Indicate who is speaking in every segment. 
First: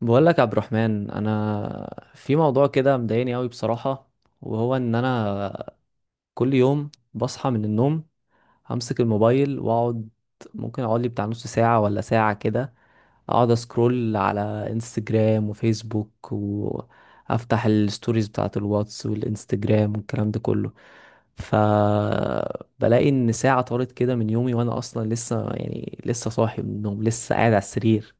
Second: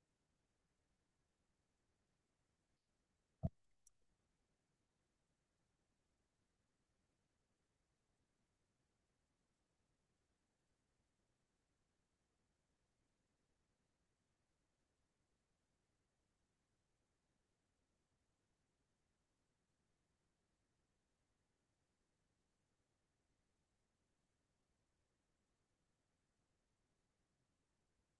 Speaker 1: بقول لك يا عبد الرحمن، انا في موضوع كده مضايقني قوي بصراحة، وهو ان انا كل يوم بصحى من النوم همسك الموبايل واقعد، ممكن اقعد لي بتاع نص ساعة ولا ساعة كده، اقعد اسكرول على انستجرام وفيسبوك، وافتح الستوريز بتاعت الواتس والانستجرام والكلام ده كله. فبلاقي ان ساعة طارت كده من يومي، وانا اصلا لسه يعني لسه صاحي من النوم، لسه قاعد على السرير.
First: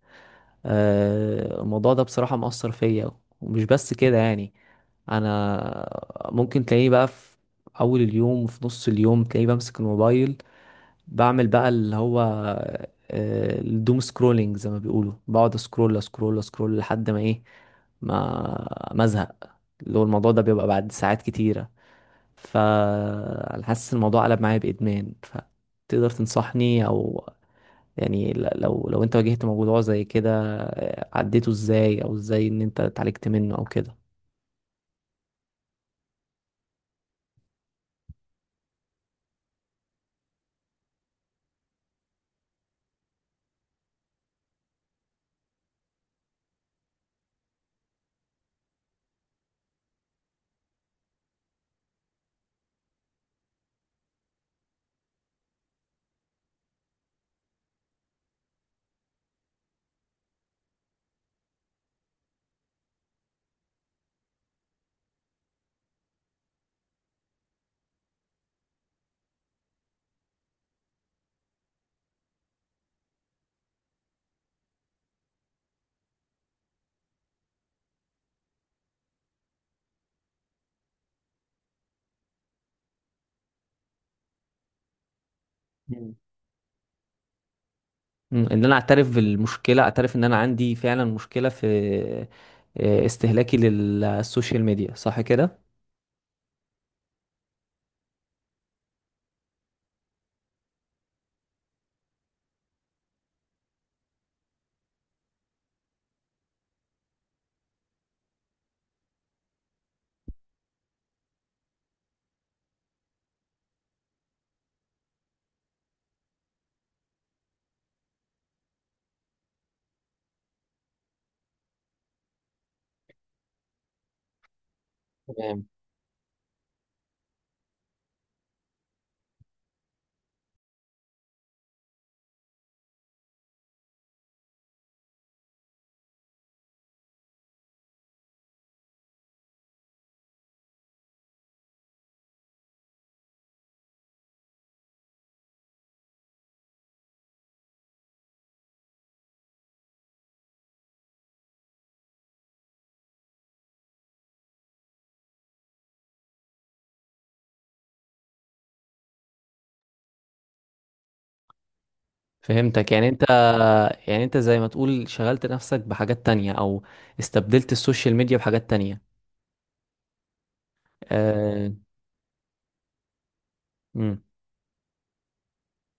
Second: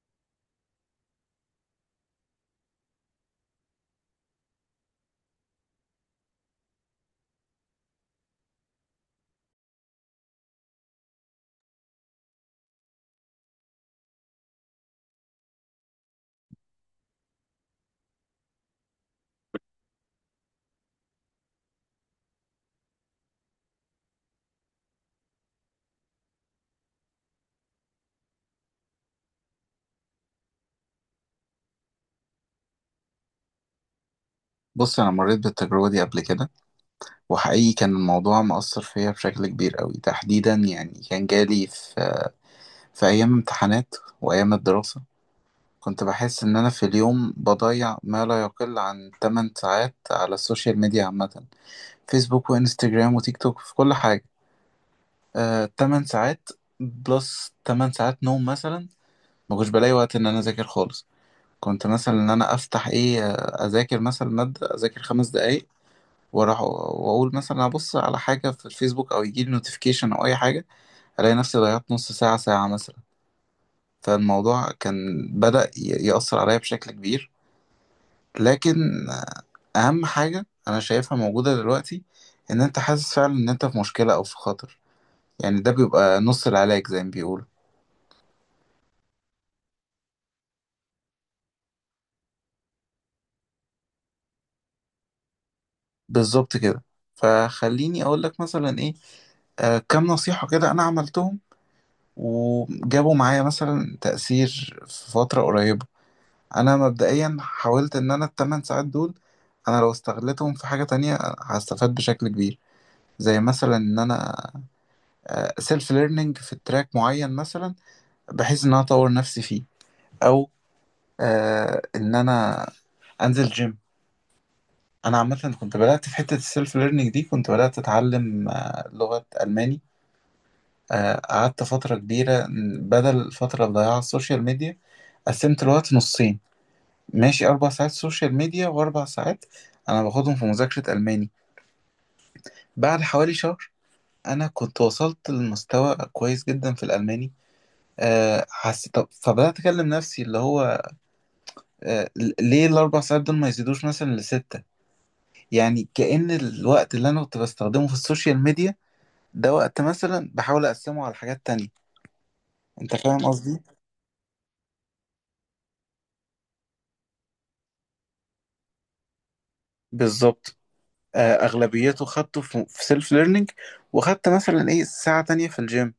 Speaker 1: الموضوع ده بصراحة مأثر فيا، ومش بس كده يعني. انا ممكن تلاقيني بقى في اول اليوم وفي نص اليوم تلاقيني بمسك الموبايل، بعمل بقى اللي هو الدوم سكرولينج زي ما بيقولوا، بقعد اسكرول اسكرول اسكرول لحد ما ايه، ما ازهق، اللي هو الموضوع ده بيبقى بعد ساعات كتيرة. فأنا حاسس الموضوع قلب معايا بإدمان، فتقدر تنصحني أو يعني لو انت واجهت موضوع زي كده عديته ازاي، او ازاي ان انت اتعالجت منه او كده؟
Speaker 2: بص، انا مريت بالتجربه دي قبل كده. وحقيقي كان الموضوع مأثر فيا بشكل كبير قوي، تحديدا يعني كان جالي في ايام امتحانات وايام الدراسه. كنت بحس ان انا في اليوم بضيع ما لا يقل عن 8 ساعات على السوشيال ميديا عامه، فيسبوك وانستجرام وتيك توك في كل حاجه. 8 ساعات، بلس 8 ساعات نوم مثلا. ما كنتش بلاقي وقت ان انا اذاكر خالص. كنت مثلا ان انا افتح ايه، اذاكر مثلا ماده، اذاكر 5 دقايق واروح واقول مثلا ابص على حاجه في الفيسبوك او يجي لي نوتيفيكيشن او اي حاجه. الاقي نفسي ضيعت نص ساعه، ساعه مثلا. فالموضوع كان بدأ يأثر عليا بشكل كبير. لكن اهم حاجه انا شايفها موجوده دلوقتي، ان انت حاسس فعلا ان انت في مشكله او في خطر. يعني ده
Speaker 1: مم.
Speaker 2: بيبقى نص العلاج زي ما بيقولوا.
Speaker 1: ان انا اعترف بالمشكله، اعترف ان انا عندي فعلا مشكله في استهلاكي للسوشيال ميديا، صح كده.
Speaker 2: بالظبط كده. فخليني اقول لك مثلا ايه، كام نصيحه كده انا عملتهم، وجابوا معايا مثلا تأثير في فتره قريبه. انا مبدئيا حاولت ان انا ال 8 ساعات دول، انا لو استغلتهم في حاجة تانية هستفاد بشكل كبير. زي مثلا ان انا سيلف ليرنينج في تراك معين مثلا، بحيث ان انا اطور نفسي فيه. او ان انا انزل جيم. انا عامه
Speaker 1: تمام،
Speaker 2: كنت بدات في حته السيلف ليرنينج دي، كنت بدات اتعلم لغه الماني. قعدت فتره كبيره بدل الفتره اللي ضيعها على السوشيال ميديا. قسمت الوقت نصين، ماشي، 4 ساعات سوشيال ميديا وأربع ساعات أنا باخدهم في مذاكرة ألماني. بعد حوالي شهر أنا كنت وصلت لمستوى كويس جدا في الألماني. أه حسيت طب، فبدأت أكلم نفسي اللي هو أه ليه ال 4 ساعات دول ما يزيدوش مثلا لستة؟ يعني كأن الوقت اللي أنا كنت بستخدمه في السوشيال ميديا ده وقت مثلا بحاول أقسمه على حاجات تانية.
Speaker 1: فهمتك.
Speaker 2: أنت
Speaker 1: يعني
Speaker 2: فاهم
Speaker 1: انت
Speaker 2: قصدي؟
Speaker 1: يعني انت زي ما تقول شغلت نفسك بحاجات تانية او استبدلت السوشيال ميديا بحاجات تانية.
Speaker 2: بالظبط. أه،
Speaker 1: آه.
Speaker 2: أغلبيته خدته في سيلف ليرنينج، وخدت مثلا إيه ساعة تانية في الجيم.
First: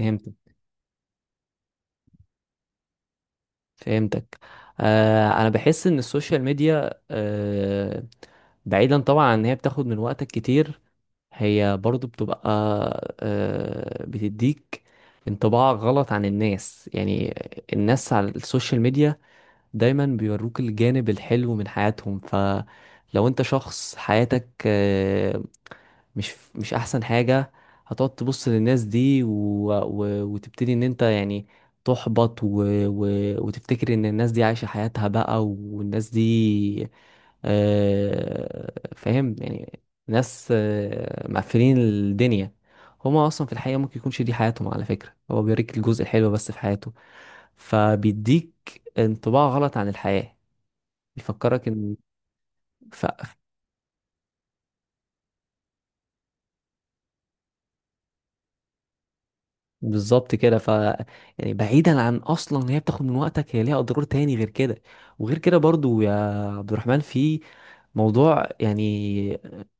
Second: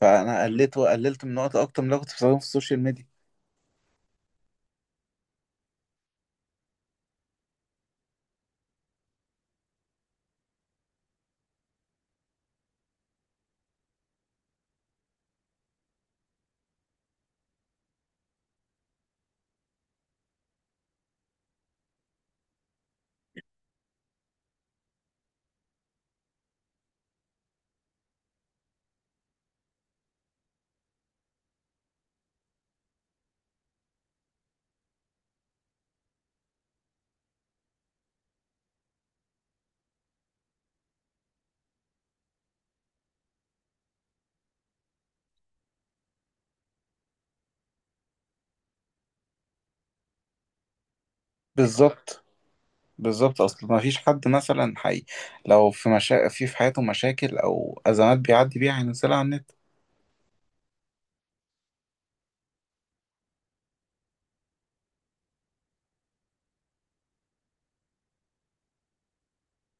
Speaker 1: امم،
Speaker 2: قللت وقللت من وقت اكتر من اللي أنا كنت بستخدمه في السوشيال ميديا.
Speaker 1: فهمتك. انا بحس ان السوشيال ميديا بعيدا طبعا عن ان هي بتاخد من وقتك كتير، هي برضو بتبقى بتديك انطباع غلط عن الناس يعني. الناس على السوشيال ميديا دايما بيوروك الجانب الحلو من حياتهم، فلو انت شخص حياتك مش احسن حاجة، هتقعد تبص للناس دي وتبتدي ان انت يعني تحبط، و... وتفتكر ان الناس دي عايشة حياتها بقى، والناس دي فاهم يعني، ناس مقفلين الدنيا، هما اصلا في الحقيقة ممكن يكونش دي حياتهم. على فكرة هو بيوريك الجزء الحلو بس في حياته، فبيديك انطباع غلط عن الحياة، بيفكرك ان
Speaker 2: بالظبط
Speaker 1: ف...
Speaker 2: بالظبط، اصل ما فيش حد مثلا حي لو في في حياته مشاكل او ازمات بيعدي بيها هينزلها على النت.
Speaker 1: بالظبط كده. يعني بعيدا عن اصلا إن هي بتاخد من وقتك، هي ليها اضرار تاني غير كده. وغير كده برضو يا عبد الرحمن في موضوع يعني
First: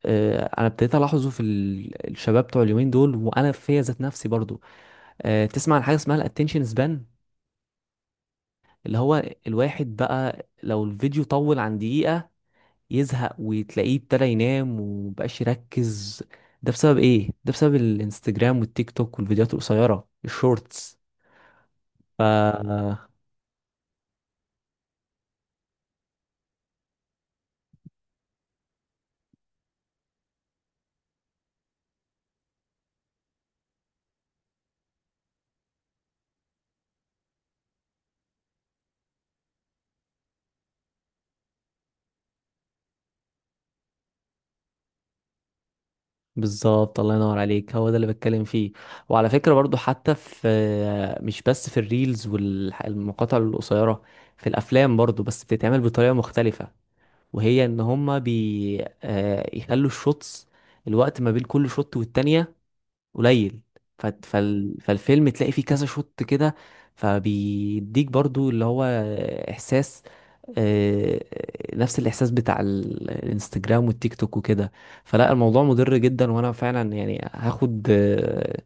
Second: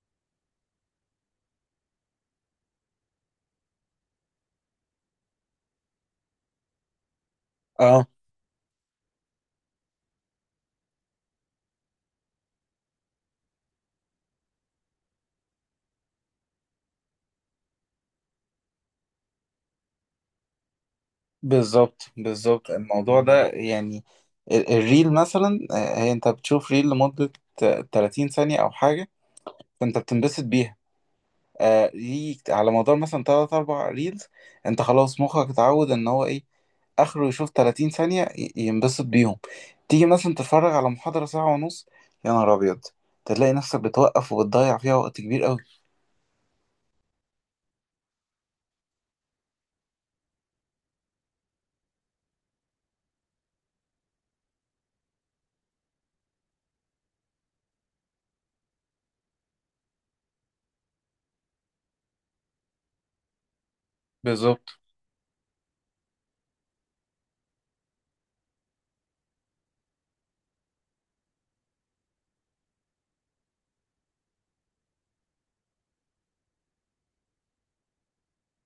Speaker 1: انا ابتديت الاحظه في الشباب بتوع اليومين دول، وانا فيا ذات نفسي برضو. تسمع عن حاجه اسمها الاتنشن سبان،
Speaker 2: اه،
Speaker 1: اللي هو الواحد بقى لو الفيديو طول عن دقيقه يزهق، وتلاقيه ابتدى ينام ومبقاش يركز. ده بسبب ايه؟ ده بسبب الانستجرام والتيك توك والفيديوهات القصيره الشورتس.
Speaker 2: بالظبط
Speaker 1: ف
Speaker 2: بالظبط. الموضوع ده يعني الريل مثلا، هي انت بتشوف ريل لمدة 30 ثانية او حاجة، فانت بتنبسط بيها. ليك على مدار مثلا تلات أربع ريلز، أنت خلاص مخك اتعود إن هو إيه، آخره يشوف 30 ثانية ينبسط بيهم. تيجي مثلا تتفرج على محاضرة ساعة ونص، يا نهار أبيض، تلاقي نفسك بتوقف وبتضيع فيها وقت كبير أوي.
Speaker 1: بالظبط، الله ينور عليك، هو ده اللي بتكلم فيه. وعلى فكرة برضو حتى في، مش بس في الريلز والمقاطع القصيرة، في الأفلام برضو، بس بتتعمل بطريقة مختلفة، وهي إن هما بي آه، يخلوا الشوتس، الوقت ما بين كل شوت والتانية قليل،
Speaker 2: بالظبط.
Speaker 1: فالفيلم تلاقي فيه كذا شوت كده، فبيديك برضو اللي هو إحساس، آه، نفس الإحساس بتاع الانستجرام والتيك توك وكده. فلا الموضوع مضر جدا، وأنا فعلا يعني هاخد آه،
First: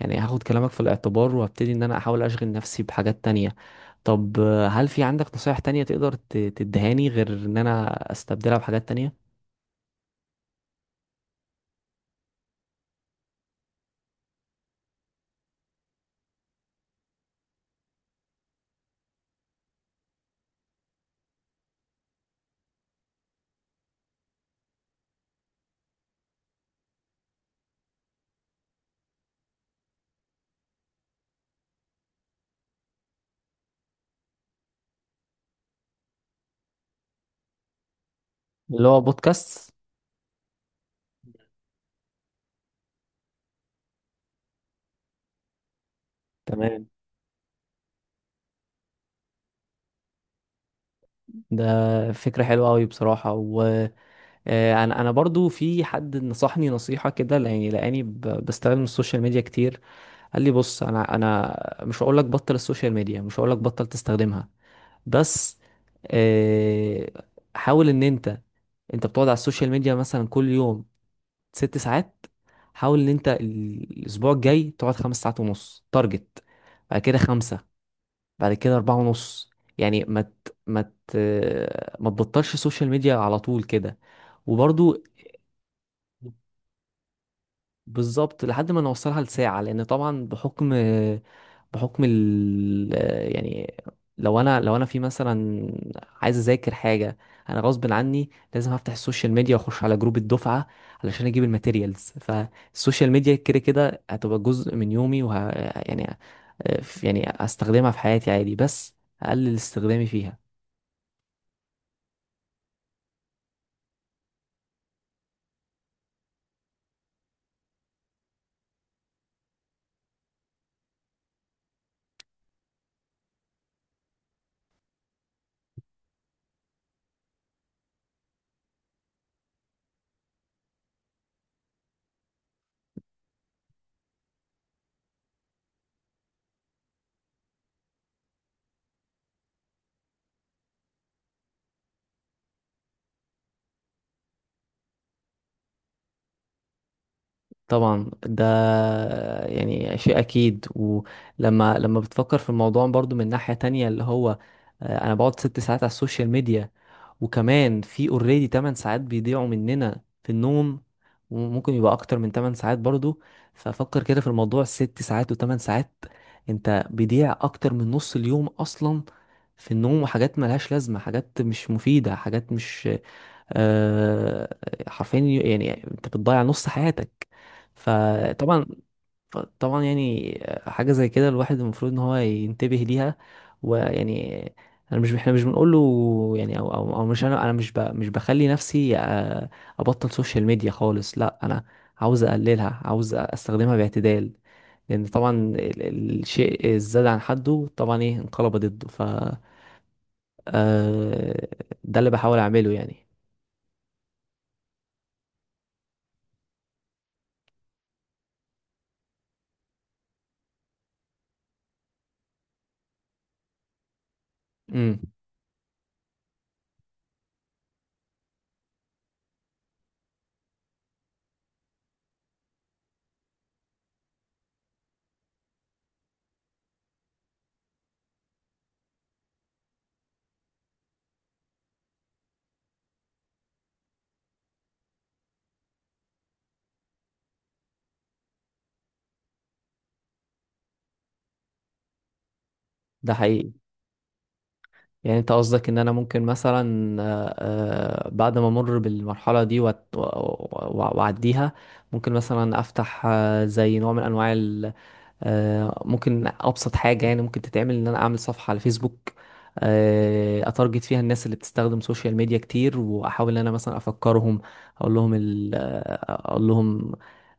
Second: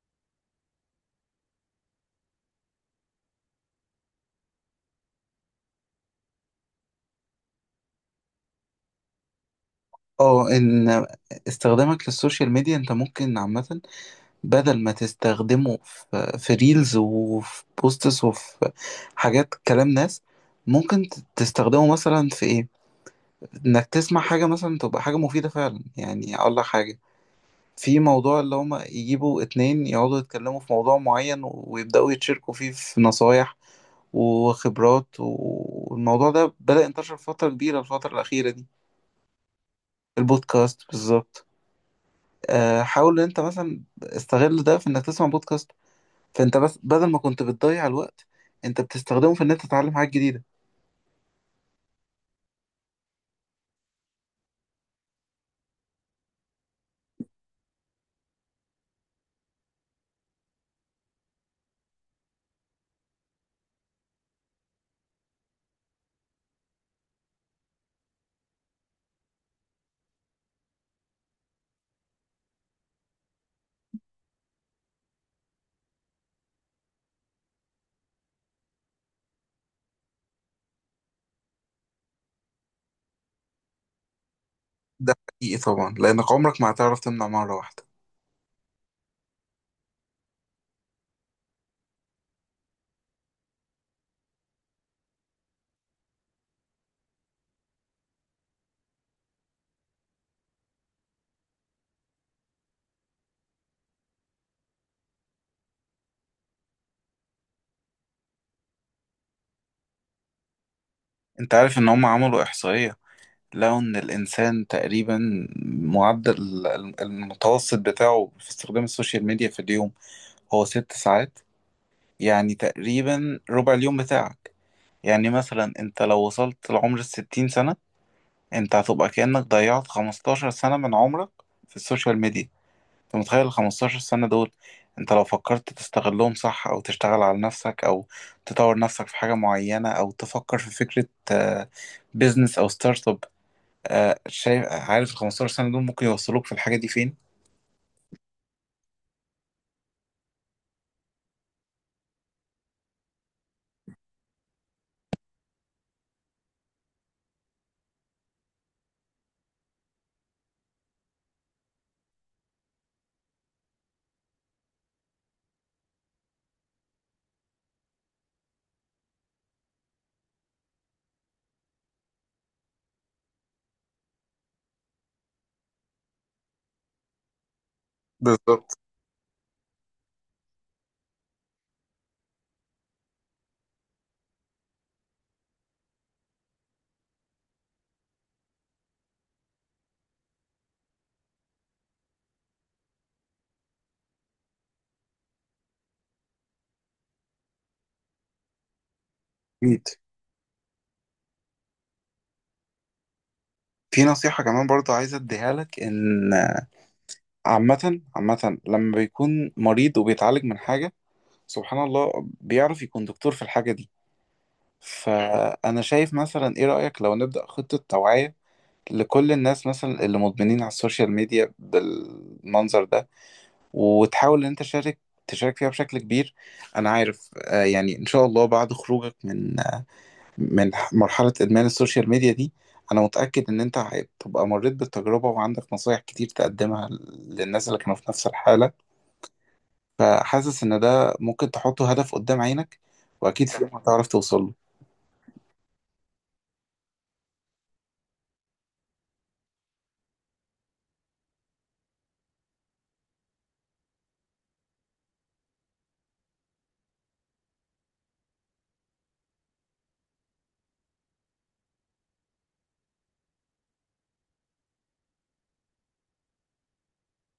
Speaker 1: يعني هاخد كلامك في الاعتبار، وهبتدي إن أنا أحاول أشغل نفسي بحاجات تانية. طب هل في عندك نصايح تانية تقدر تدهاني غير إن أنا أستبدلها بحاجات تانية؟
Speaker 2: اه، ان استخدامك للسوشيال ميديا انت ممكن عامة، بدل ما تستخدمه في ريلز وفي بوستس وفي حاجات كلام ناس، ممكن تستخدمه مثلا في إيه؟ انك تسمع حاجة مثلا تبقى حاجة مفيدة فعلا. يعني اقول لك حاجة، في موضوع اللي هما يجيبوا اتنين يقعدوا يتكلموا في موضوع معين ويبدأوا يتشاركوا فيه في نصايح وخبرات، والموضوع ده بدأ ينتشر فترة كبيرة الفترة الأخيرة دي.
Speaker 1: اللي هو بودكاست.
Speaker 2: البودكاست بالظبط. حاول ان انت مثلا استغل ده في انك تسمع بودكاست، فانت بس
Speaker 1: تمام،
Speaker 2: بدل ما كنت بتضيع الوقت، انت بتستخدمه في ان انت تتعلم حاجات جديدة.
Speaker 1: ده فكرة حلوة أوي بصراحة. وأنا أنا أنا برضو في حد نصحني نصيحة كده، يعني لأني بستخدم السوشيال ميديا كتير. قال لي بص، انا مش هقول لك بطل السوشيال ميديا، مش هقول لك بطل تستخدمها، بس آه، حاول ان انت، بتقعد على السوشيال ميديا مثلا كل يوم 6 ساعات، حاول ان انت الاسبوع الجاي تقعد 5 ساعات ونص تارجت، بعد كده خمسة، بعد كده 4 ونص، يعني ما تبطلش السوشيال ميديا على طول كده. وبرضو
Speaker 2: ده حقيقي طبعا، لأنك عمرك ما هتعرف تمنع مرة واحدة.
Speaker 1: بالظبط، لحد ما نوصلها لساعة، لأن طبعا بحكم بحكم ال يعني، لو أنا في مثلا عايز أذاكر حاجة، أنا غصب عني لازم أفتح السوشيال ميديا وأخش على جروب الدفعة علشان أجيب الماتيريالز، فالسوشيال ميديا كده كده هتبقى جزء من يومي، وه يعني يعني هستخدمها في حياتي عادي، بس أقلل استخدامي فيها.
Speaker 2: انت عارف ان هم عملوا احصائية، لو إن الإنسان تقريبا معدل المتوسط بتاعه في استخدام السوشيال ميديا في اليوم هو 6 ساعات. يعني تقريبا ربع اليوم بتاعك. يعني مثلا أنت لو وصلت لعمر ال 60 سنة، أنت هتبقى كأنك ضيعت 15 سنة من عمرك في السوشيال ميديا. أنت متخيل ال 15 سنة دول؟ أنت لو فكرت تستغلهم صح أو تشتغل على نفسك أو تطور نفسك في حاجة معينة أو تفكر في فكرة آه، بيزنس أو ستارت اب. شايف؟ عارف ال 15 سنة دول ممكن يوصلوك في الحاجة دي فين؟
Speaker 1: طبعا ده يعني شيء اكيد. ولما بتفكر في الموضوع برضو من ناحية تانية اللي هو انا بقعد ست ساعات على السوشيال ميديا، وكمان في اوريدي 8 ساعات بيضيعوا مننا في النوم، وممكن يبقى اكتر من 8 ساعات برضو. ففكر كده في الموضوع، ست ساعات و8 ساعات، انت بيضيع اكتر من نص اليوم اصلا في النوم وحاجات ملهاش لازمة، حاجات مش مفيدة، حاجات مش آه، حرفيا، يعني انت بتضيع نص حياتك. فطبعا
Speaker 2: بالظبط.
Speaker 1: طبعا يعني حاجة زي كده الواحد المفروض ان هو ينتبه ليها. ويعني انا مش احنا مش بنقول له يعني، أو مش، انا مش ب مش بخلي نفسي ابطل سوشيال ميديا خالص، لا، انا عاوز اقللها، عاوز استخدمها باعتدال. لان طبعا الشيء الزاد عن حده طبعا ايه، انقلب ضده.
Speaker 2: اكيد
Speaker 1: آه، ده اللي بحاول اعمله يعني.
Speaker 2: في نصيحة كمان برضو عايز اديها لك، ان عامة عامة لما بيكون مريض وبيتعالج من حاجة، سبحان الله بيعرف يكون دكتور في الحاجة دي.
Speaker 1: امم
Speaker 2: فأنا شايف، مثلا ايه رأيك لو نبدأ خطة توعية لكل الناس مثلا اللي مدمنين على السوشيال ميديا بالمنظر ده، وتحاول ان انت تشارك تشارك فيها بشكل كبير. انا عارف، يعني ان شاء الله بعد خروجك من مرحلة إدمان السوشيال ميديا دي، أنا متأكد إن أنت هتبقى مريت بالتجربة وعندك نصايح كتير تقدمها للناس اللي كانوا في نفس الحالة. فحاسس إن ده ممكن تحطه هدف قدام عينك،
Speaker 1: ده
Speaker 2: وأكيد
Speaker 1: حقيقي.
Speaker 2: في يوم هتعرف توصل له.
Speaker 1: يعني انت قصدك ان انا ممكن مثلا بعد ما امر بالمرحله دي واعديها، ممكن مثلا افتح زي نوع من انواع ممكن ابسط حاجه يعني ممكن تتعمل ان انا اعمل صفحه على فيسبوك، اتارجت فيها الناس اللي بتستخدم سوشيال ميديا كتير، واحاول ان انا مثلا افكرهم، اقول لهم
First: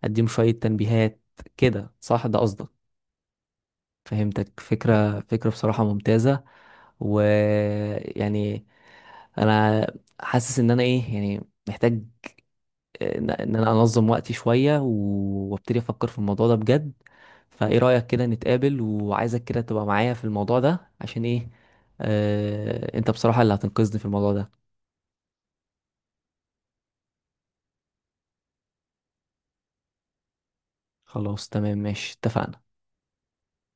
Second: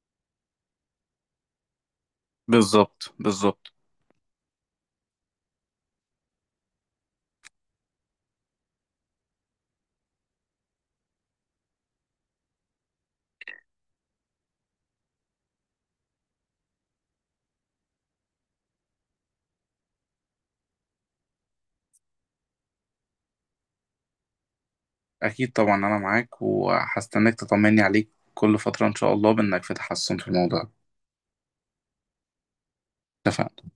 Speaker 1: اديهم شويه تنبيهات كده، صح، ده قصدك؟
Speaker 2: بالظبط بالظبط.
Speaker 1: فهمتك، فكرة بصراحة ممتازة. ويعني انا حاسس ان انا ايه يعني محتاج، إن انا انظم وقتي شوية، وابتدي افكر في الموضوع ده بجد. فايه رأيك كده نتقابل؟ وعايزك كده تبقى معايا في الموضوع ده عشان ايه، انت بصراحة اللي هتنقذني في الموضوع ده.
Speaker 2: اكيد طبعا، انا معاك وهستناك تطمني عليك كل فترة ان شاء الله بانك في تحسن في الموضوع.
Speaker 1: خلاص، تمام، ماشي، اتفقنا.
Speaker 2: اتفقنا.